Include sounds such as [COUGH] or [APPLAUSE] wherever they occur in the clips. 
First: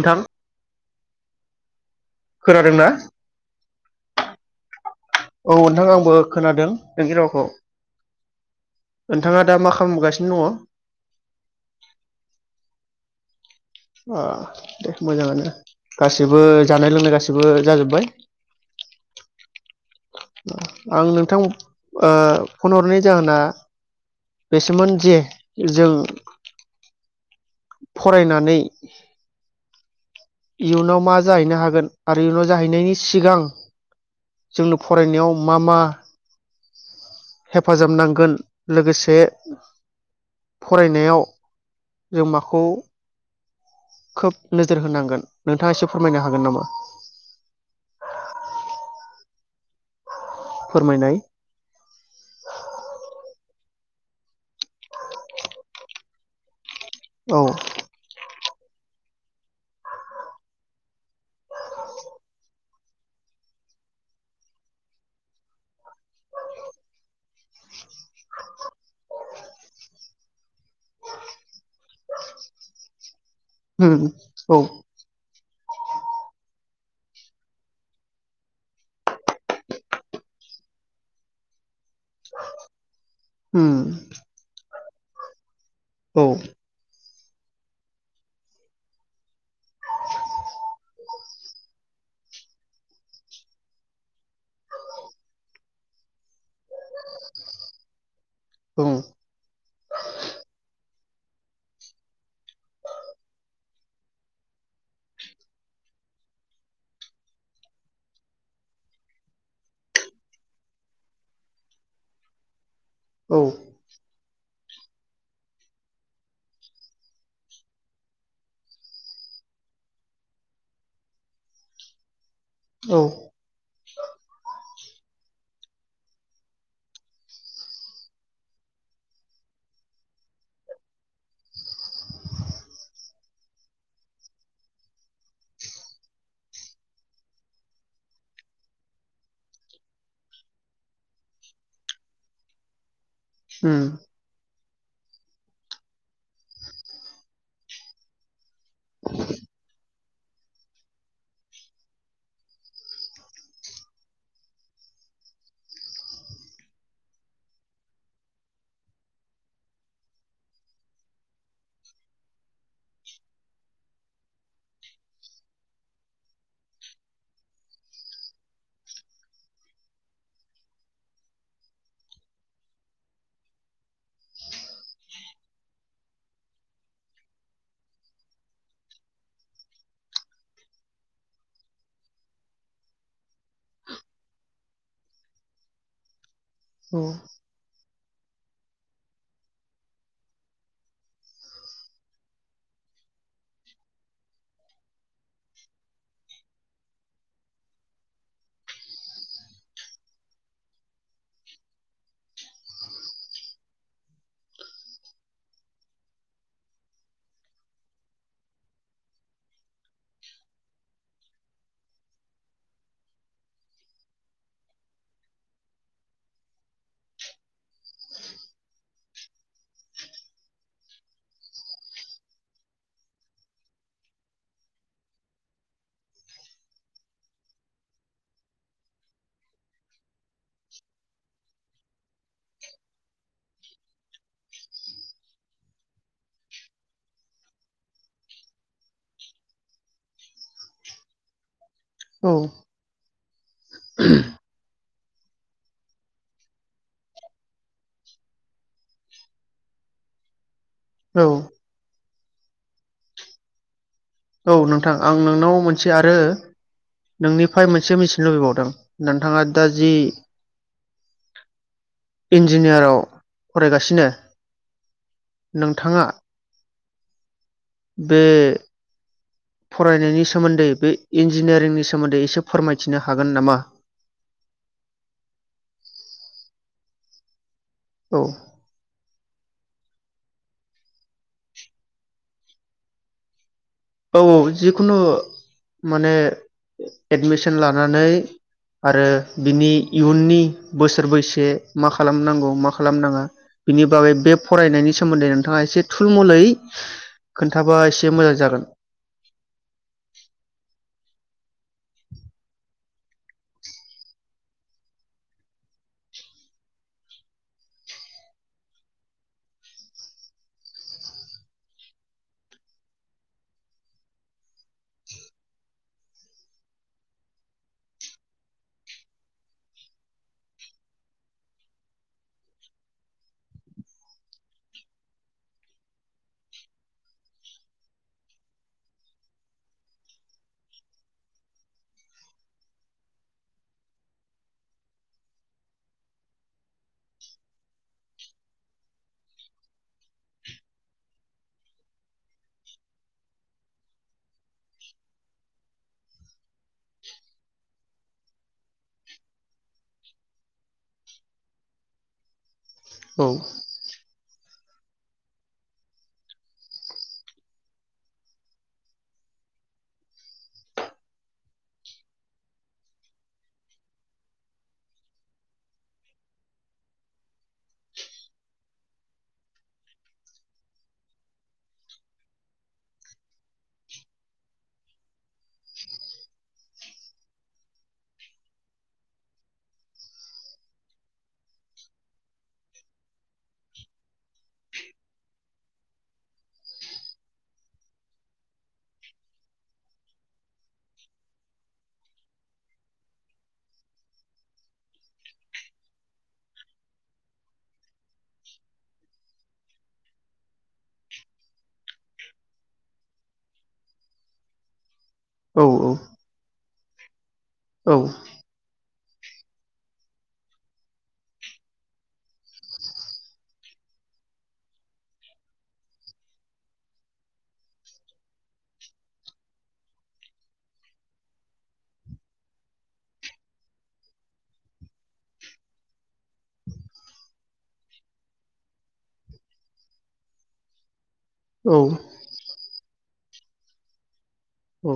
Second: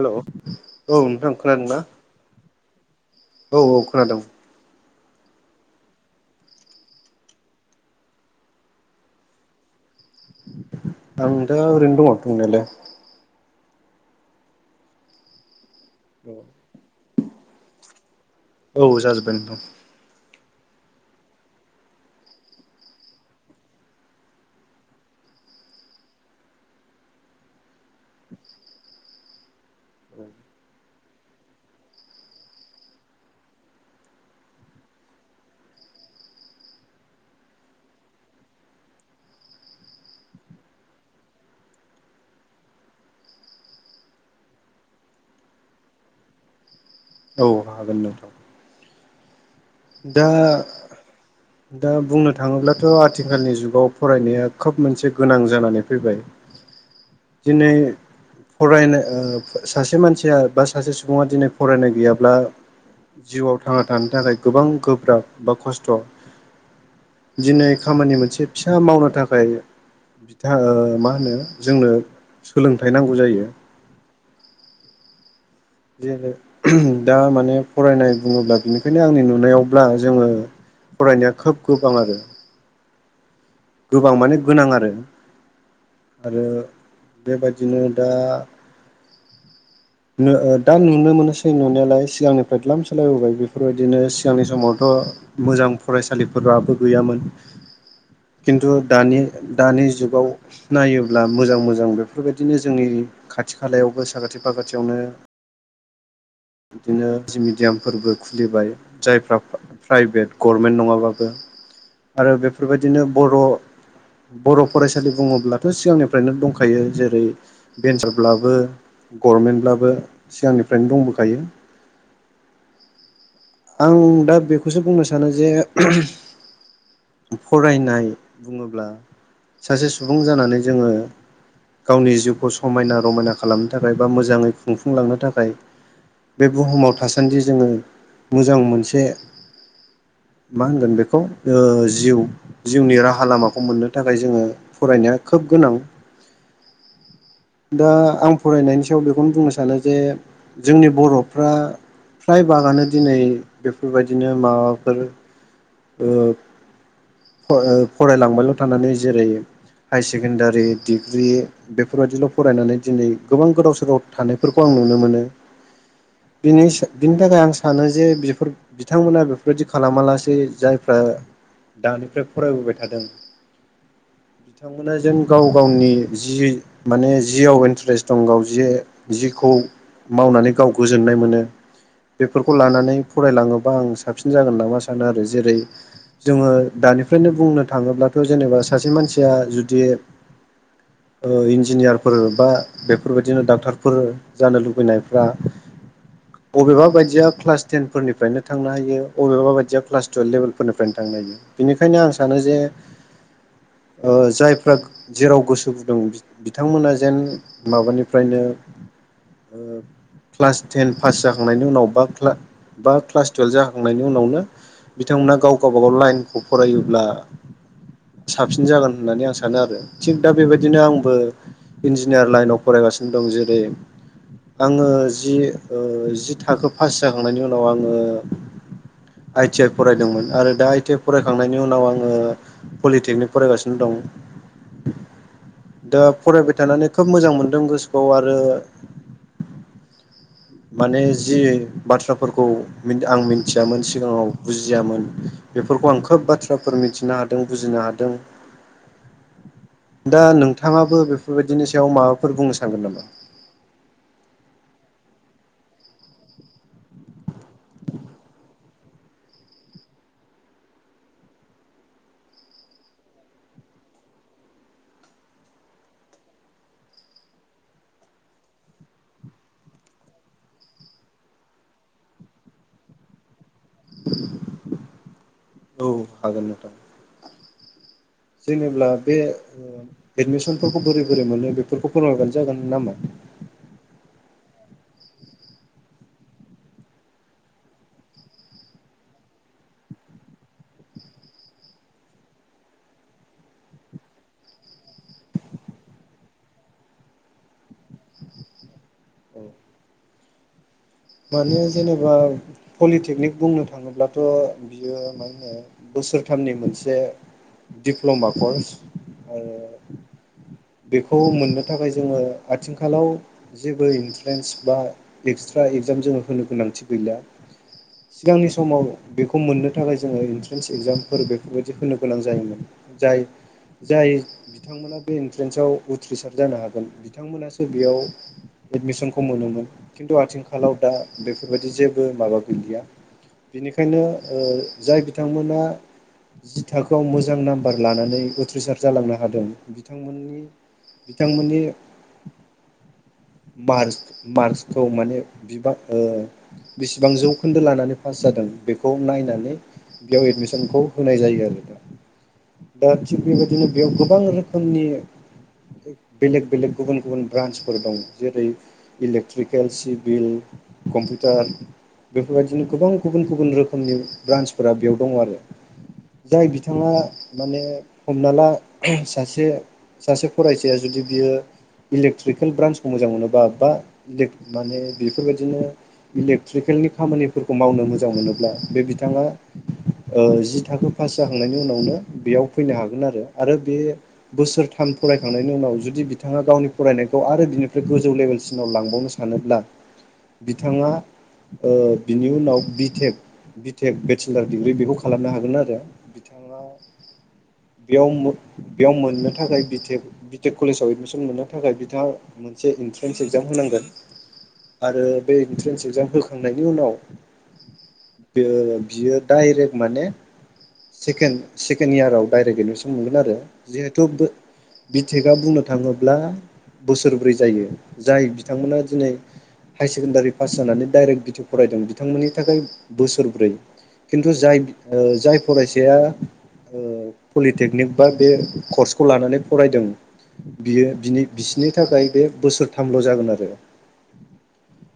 हेल औ नोंथां। खोनादोंना। खोनादोंना। औ औ खोनादों। औ नोंथां आंबो खोनादों नोंखि रावखौ नोंथाङा दा मा खालामगासि। आं नोंथां आं‌ ओरैनो दं दंनायालाय। अ दे मोजांआनो। गासिबो जानाय लोंनाय गासि। बो जाजोब्बाय। औ जाजोबबाय नोंथां आं नोंथां आ- फन हरनाय जाहोना बेसोमोन जे जों। फरायनानै। इयुनाव मा जाहैनो हागोन आरो इयुनाव जाहैनायनि सिगां। जोंनो फरायनायाव मा मा हेफाजाब नांगोन लोगोसे फरायनायाव जों माखौ खोब नोजोर होनांगोन नोंथाङा एसे फोरमायनो हागोन नामा। औ हागोन नोंथां। दा फोरमायनाय दा बुंनो थाङोब्लाथ आथिखालनि जुग। गाव फरायनाया खोब मोनसे गोनां जानानै फैबाय। औ जेनै। फरायनो-आ सासे मानसिया बा सासे। बुङा दिनै फरायनाय गैयाब्ला। जिउआव थांना थानो थाखाय। गोबां गोब्राब बा खस्थ दिनै खामानि मोनसे फिसा मावनो थाखाय बिथा आ-मा होनो जोंनो सोलोंथाइ नांगौ जायो। ह [UNINTELLIGIBLE] औ। जेर दा माने फरायनाय बुङोब्ला बिनिखायनो आंनि नुनायावब्ला जोङो फरायनाया खोब गोबां आरो। उम गोबां माने गोनां आरो औ आरो बेबायदिनो दा नो दा नुनो मोनोसै नुनायालाय सिगांनिफ्राय द्लाम सालायबोबाय बेफोरबायदिनो सिगांनि समावथ' मोजां फरायसालिफोराबो गैयामोन खिन्थु औ दानि दानि जुगाव नायोब्ला मोजां मोजां बेफोरबायदिनो जोंनि खाथि खालायावबो साखाथि फाखाथियावनो बिदिनो जि मिडियामफोरबो खुलिबाय जायफ्रा प्राइभेट गभर्मेन्ट नङाबाबो आरो बेफोरबायदि बिदिनो बर' औ बर' फरायसालि बुङोब्लाथ' सिगांनिफ्रायनो दंखायो जेरै भन्सारब्लाबो गभनमेन्टब्लाबो सिगांनिफ्रायनो दंबोखायो खायो औ आं दा बेखौसो बुंनो सानो जे फरायनाय बुङोब्ला सासे सुबुं जानानै जोङो गावनि जिउखौ समायना रमायना खालामनो थाखाय बा मोजाङै खुंफुंलांनो थाखाय बे बुहुमाव थासान्दि जोङो मोजां मोनसे मा होनगोन बेखौ ओ जिउ जिउनि राहा लामाखौ उम मोननो थाखाय जोङो फरायनाया खोब गोनां दा आं फरायनायनि सायाव बेखौनो बुंनो सानो जे जोंनि बर'फ्रा फ्राय बागानो दिनै बेफोरबायदिनो माबाफोर ओ ओ फरायलां बायल' थानानै जेरै हायार सेकेणडारि डिग्रि बेफोरबायदिल' फरायनानै दिनै गोबां गोदाव सोराव थानायफोरखौ आं नुनो मोनो बिनि बिनि थाखाय आं सानो जे बेफोर बिथांमोना बेफोरबायदि खालामालासै जायफ्रा दानिफ्राय फरायबोबाय थादों बिथांमोना जेन गाव गावनि जि माने जियाव इन्टारेस्ट दं गाव जि जिखौ मावनानै गाव गोजोननाय मोनो बेफोरखौ लानानै फरायलाङोबा आं साबसिन जागोन नामा सानो आरो जेरै जोङो औ दानिफ्रायनो बुंनो थाङोब्लाथ' जेनेबा सासे मानसिया जुदि ओ इन्जिनियारफोर बा बेफोरबायदिनो डाक्टरफोर जानो लुबैनायफ्रा अबेबा बायदिया क्लास टेन फोरनिफ्रायनो थांनो हायो बबेबा बायदिया क्लास टुवेल्भ लेभेलफोरनिफ्रायनो थांनो हायो बिनिखायनो आं सानो जे ओ जायफ्रा जेराव गोसो गुदुं बिथांमोना जेन माबानिफ्रायनो ओ क्लास टेन पास जाखांनायनि उनाव बा बा क्लास टुवेल्भ जाखांनायनि उनावनो बिथांमोना गाव गावबागाव लाइनखौ फरायोब्ला साबसिन जागोन होननानै आं सानो आरो थिग दा बेबायदिनो आंबो इन्जिनियार लाइनाव फरायगासिनो दं जेरै आङो जि ओ जि थाखो पास जाखांनायनि उनाव आङो आइ टि आइ फरायदोंमोन आरो दा आइ टि आइ फरायखांनायनि उनाव आङो पलिटेकनिक फरायगासिनो दं दा फरायबाय थानानै खोब मोजां मोनदों गोसोखौ आरो माने जि बाथ्राफोरखौ मिन आं मिथियामोन सिगाङाव बुजियामोन बेफोरखौ आं खोब बाथ्राफोर मिथिनो हादों बुजिनो हादों दा नों बिथाङाबो औ बेफोर बायदिनि सायाव माबा फोर बुंनो सानगोन नामा? औ नोंथां आं नोंनाव मोनसे आरो नोंनिफ्राय मोनसे मिथिनो लुबैबावदों नोंथाङा दा जि इन्जिनियाराव फरायगासिनो नोंथाङा बे फरायनायनि सोमोन्दै बे इन्जिनियारिंनि सोमोन्दै एसे फोरमायथिनो हागोन नामा? औ हागोन नोंथां औ जेनेबा बे ओ एदमिसनफोरखौ बोरै बोरै मोनो बेफोरखौ फोरमायबानो जागोन नामा? औ औ जिखुनु माने एडमिसन लानानै आरो बिनि इयुननि बोसोर बैसे मा खालामनांगौ मा खालामनाङा बिनि बागै बे फरायनायनि सोमोन्दै नोंथाङा एसे थुल मुलै खोन्थाबा एसे मोजां जागोन माने जेनेबा पलिटेकनिक बुंनो थाङोब्लाथ' बियो मा होनो बोसोरथामनि मोनसे दिप्ल'मा कर्स आरो बेखौ मोननो थाखाय जोङो आथिंखालाव जेबो इन्ट्रेन्स बा एक्सट्रा एगजाम जाम जोङो गोनांथि गैला सिगांनि समाव बेखौ मोननो थाखाय जोङो इन्ट्रेन्स एगजामफोर बेफोरबायदि होनो गोनां जायोमोन जाय जाय बिथांमोना बे इन्ट्रेन्सआव उथ्रिसार जानो हागोन बिथांमोनासो बेयाव एडमिसनखौ मोनोमोन खिन्थु आथिखा खालाव दा बेफोरबायदि जेबो माबा गैलिया बेनिखायनो ओ जाय बिथांमोना जि थाखोआव मोजां नामबार लानानै उथ्रिसार जालांनो हादों बिथांमोननि बिथांमोननि मारस मारसखौ माने बिबां ओ बिसेबां जौखोन्दो लानानै पास जादों बेखौ नायनानै बेयाव एडमिसनखौ होनाय जायो आरो दा दा थिग औ बेबायदिनो बेयाव गोब गोबां रोखोमनि बेलेक बेलेक गुबुन गुबुन ब्रान्सफोर दं जेरै इलेक्ट्रिकेल सिफ बिल कम्पिउटार बेफोरबायदिनो गोबां गुबुन गुबुन रोखोमनि ब्रान्सफोरा बेयाव दङ आरो जाय बिथाङा माने हमना ला सासे सासे फरायसाया जुदि बियो इलेकट्रिकेल ब्रान्सखौ मोजां मोनोबा बा ब्लेग माने बेफोरबायदिनो इलेक्ट्रिकेलनि खामानिफोरखौ मावनो मोजां मोनोब्ला बे बिथाङा जि थाखो पास जाखांनायनि उनावनो बेयाव फैनो हागोन आरो आरो बे बोसोरथाम फरायखांनायनि उनाव जुदि बिथाङा गावनि फरायनायखौ आरो बिनिफ्राय गोजौ लेभेलसिनाव लांबावनो सानोब्ला बिथाङा बिनि उनाव बिटेक बिटेक बेचलार डिग्रि बेखौ खालामनो हागोन आरो बिथाङा बेयाव बेयाव मोननो थाखाय बिटेक कलेजाव एदमिसन मोननो थाखाय बिथाङा मोनसे इन्ट्रेन्स एक्जाम होनांगोन आरो बे औ इन्ट्रन्स एक्जाम फोरखौ थांनायनि उनाव औ बे बियो डायरेक्ट माने सेके सेकेणड इयाराव डायरेक्ट एडमिसन मोनगोन आरो जिहेथु बिटेकआ बुंनो थाङोब्ला बोसोरब्रै जायो जाय बिथांमोना दिनै हायार सेकेणडारि पास जानानै दडाइरेक्ट बिटि फरायदों बिथांमोननि थाखाय बोसोरब्रै खिन्थु जाय जाय फरायसाया पलिटेकनिक बा बे कर्सखौ लानानै फरायदों बियो बिनि बिसोरनि औ थाखाय बे बोसोर थामल' जागोन आरो औ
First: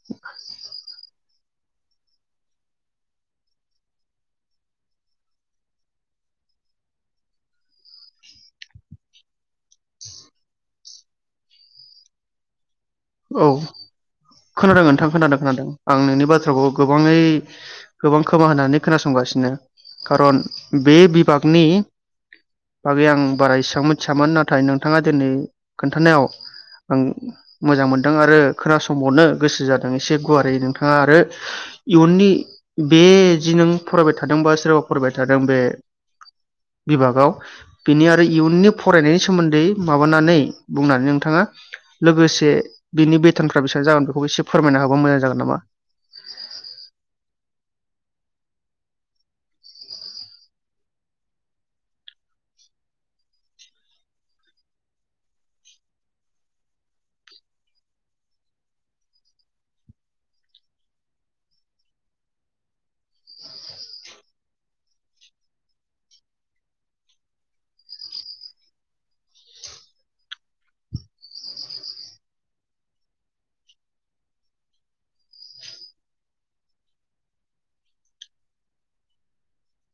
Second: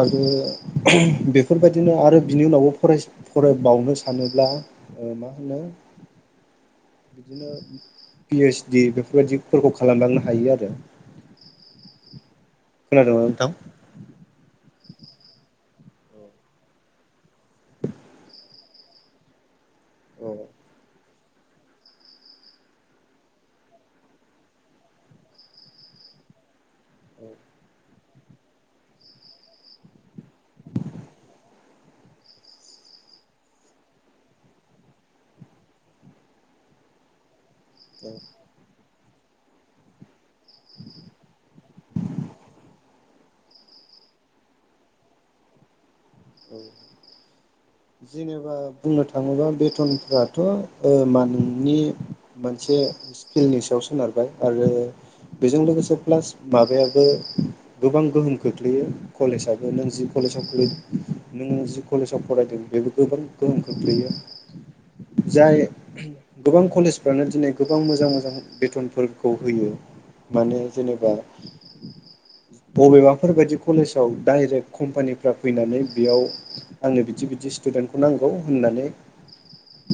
आरो बेफोरबायदिनो आरो बिनि उनावबो फरायबावनो सानोब्ला मा होनो बिदिनो पिओइसडि बेफोरबायदिफोरखौ खालामलांनो हायो आरो खोनादोंना औ नोंथां खोनादों आदा नोंथां खोनादों खोनादों आं नोंनि बाथ्राखौ गोबाङै गोबां खोमा होननानै खोनासंगासिनो औ खारन बे बागनि बागै आं बारा इसेबां मिथियामोन नाथाय नोंथाङा दिनै खोन्थानायाव आं औ मोजां मोनदों आरो खोनासावनो गोसो जादों एसे गुवारै नोंथाङा आरो इयुननि बे जि नों फरायबाय थादोंबा सोरबा फरायबाय थादों बे बिभागाव बिनि आरो इयुननि फरायनायनि सोमोन्दै माबानानै बुंनानै नोंथाङा लोगोसे बिनि बेथनफ्रा बेसेबां जागोन बेखौ एसे फोरमायनो हाबा मोजां जागोन नामा? [INAUDIBLE] जेनेबा बुंनो थाङोबा बेथनफथ' मा नोंनि मोनसे स्किल्डनि सायाव सोनारबाय आरो बेजों लोगोसे प्लास माबायाबो गोबां गोहोम खोख्लैयो कलेजआबो नों जि कलेजाव खो नोङो जि कलेजाव फरायदों बेबो गोबां गोहोम खोख्लैयो जाय गोबां कलेजफ्रानो दिनै गोबां मोजां मोजां बेथनफोरखौ होयो माने जेनेबा बबेबाफोरबायायदि कलेजाव डाइरेक्ट कम्पानिफ्रा फैनानै बेयाव आंनो बिदि बिदि स्टुडेन्टखौ नांगौ होननानै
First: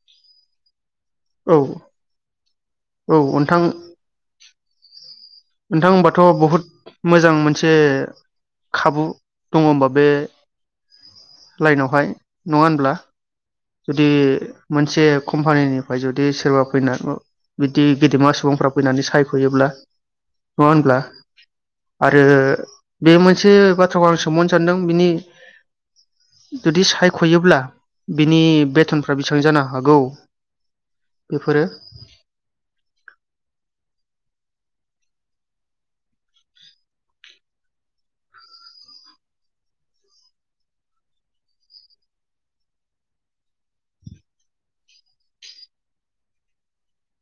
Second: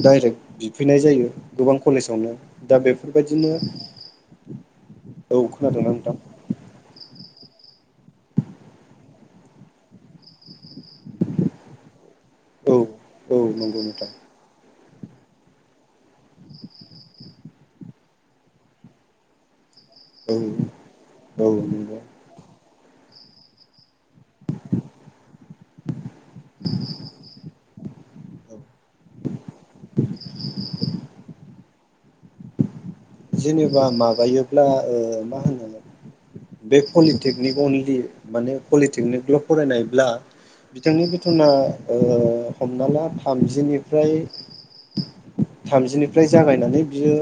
डाइरेक्ट बि फैनाय जायो औ गोबां कलेजावनो दा औ बेफोरबायदिनो नोंथां औ नोंथां खोनादोंना होनबाथ' बहुत मोज जां मोनसे खाबु दङ' होनोमबा बे लाइनावहाय नङा औ होनब्ला? औ नंगौ जुदि नोंथां मोनसे कम्पानिनिफ्राय जुदि सोरबा फैना बिदि गेदेमा सुबुंफ्रा फैनानै सायख'योब्ला औ नङा होनब्ला औ नंगौ आरो बे मोनसे बाथ्राखौ आं सोंबावनो सानदों बिनि जुदि सायख'योब्ला बिनि बे बोथोनफ्रा बेसेबां जानो हागौ बेफोरो जेनेबा माबायोब्ला ओ मा होनो बे पलिटेकनिक अनलि माने पलिटेकनिकल' फरायनायब्ला बिथांनि बिथथना हमना लाामजिनिफ्राय थामजिनिफ्राय जागायनानै बियो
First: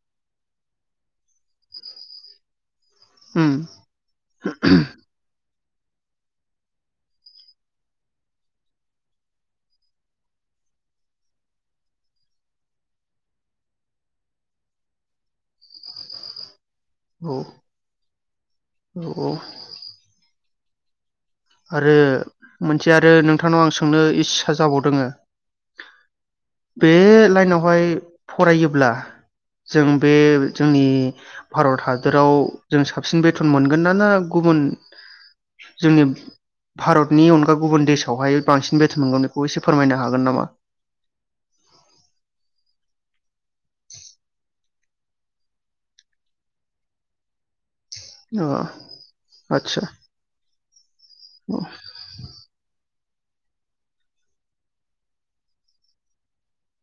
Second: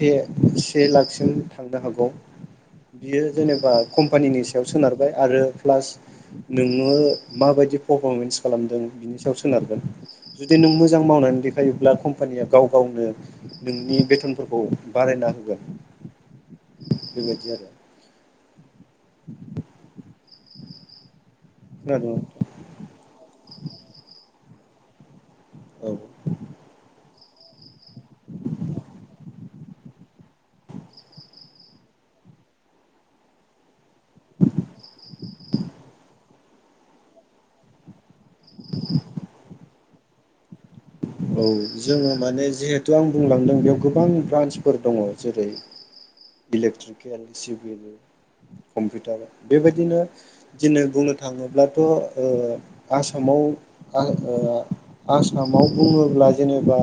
से से लाखसिम थांनो हागौ बियो उम जेनेबा कम्पानिनि सायाव सोनारबाय आरो प्लास नोङो माबायदि पारफरमेन्स खालामदों बिनि सायाव सोनारगोन जुदि नों मोजां मावनानै देखायोब्ला कम्पानिया गाव गावनो नोंनि बेथनफोरखौ बारायना होगोन। औ बेबायदि आरो औ औ आरो खोनादों मोनसे आरो नोंथांनाव आं सोंनो इ होजाबावदोङो औ लाइनावहाय फरायोब्ला जों बे जोंनि भारत हादोराव जों साबसिन बेथन मोनगोन ना ना गुबुन जोंनि भारतनि अनगा गुबुन देसआवहाय बांसिन बेथन मोनगोन बेखौ एसे फोरमायनो हागोन नामा? औ जोङो माने जिहेथु आं बुंलांदों बेयाव गोबां ब्रान्सफोर दङ जेरै इलेक्ट्रिकेल सिभिल अ कम्पिउटार आदसा बेबायदिनो दिनै बुंनो थाङोब्लाथ' ओ आसा [UNINTELLIGIBLE] आ ओ आसामाव बुङोब्ला जेनेबा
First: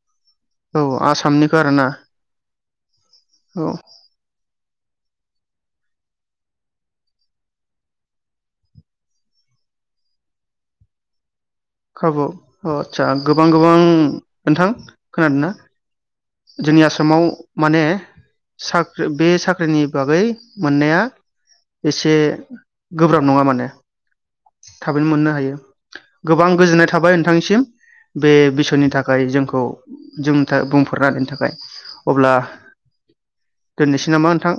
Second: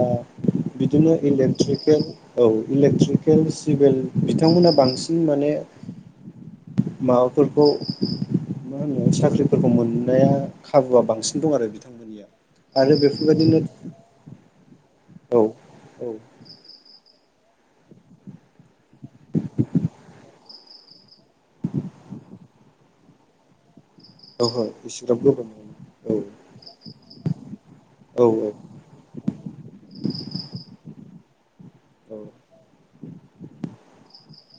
औ बिदिनो आसामनिखौ आरोना इलेक्ट्रिकेल औ इलेक्ट्रिकेल औ सिभिल बिथांमोना बांसिन माने माबाफोरखौ मा होनो साख्रिफोरखौ मोननाया खाबुआ बांसि खाबु अ आदसा गोबां गोबां नोंथां औ खोनादोना औ जोंनि आसामाव माने साख्रि बे साख्रिनि बागै मोननाया एसे गोब्राब नङा माने ओहो थाबैनो इसिग्राब मोननो गोबाव हायो नङा औ गोबां गोजोननाय थाबाय नोंथांनिसिम औ बे बिसयनि थाखाय जोंखौ जों था बुंफोरना होनायनि थाखाय औ अब्ला दोननोसै नामा नोंथां?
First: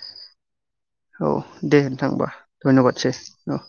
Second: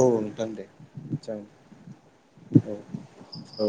औ नोंथां दे। औ जागोन दे नोंथां होमबा औ धन्य'बादसै औ।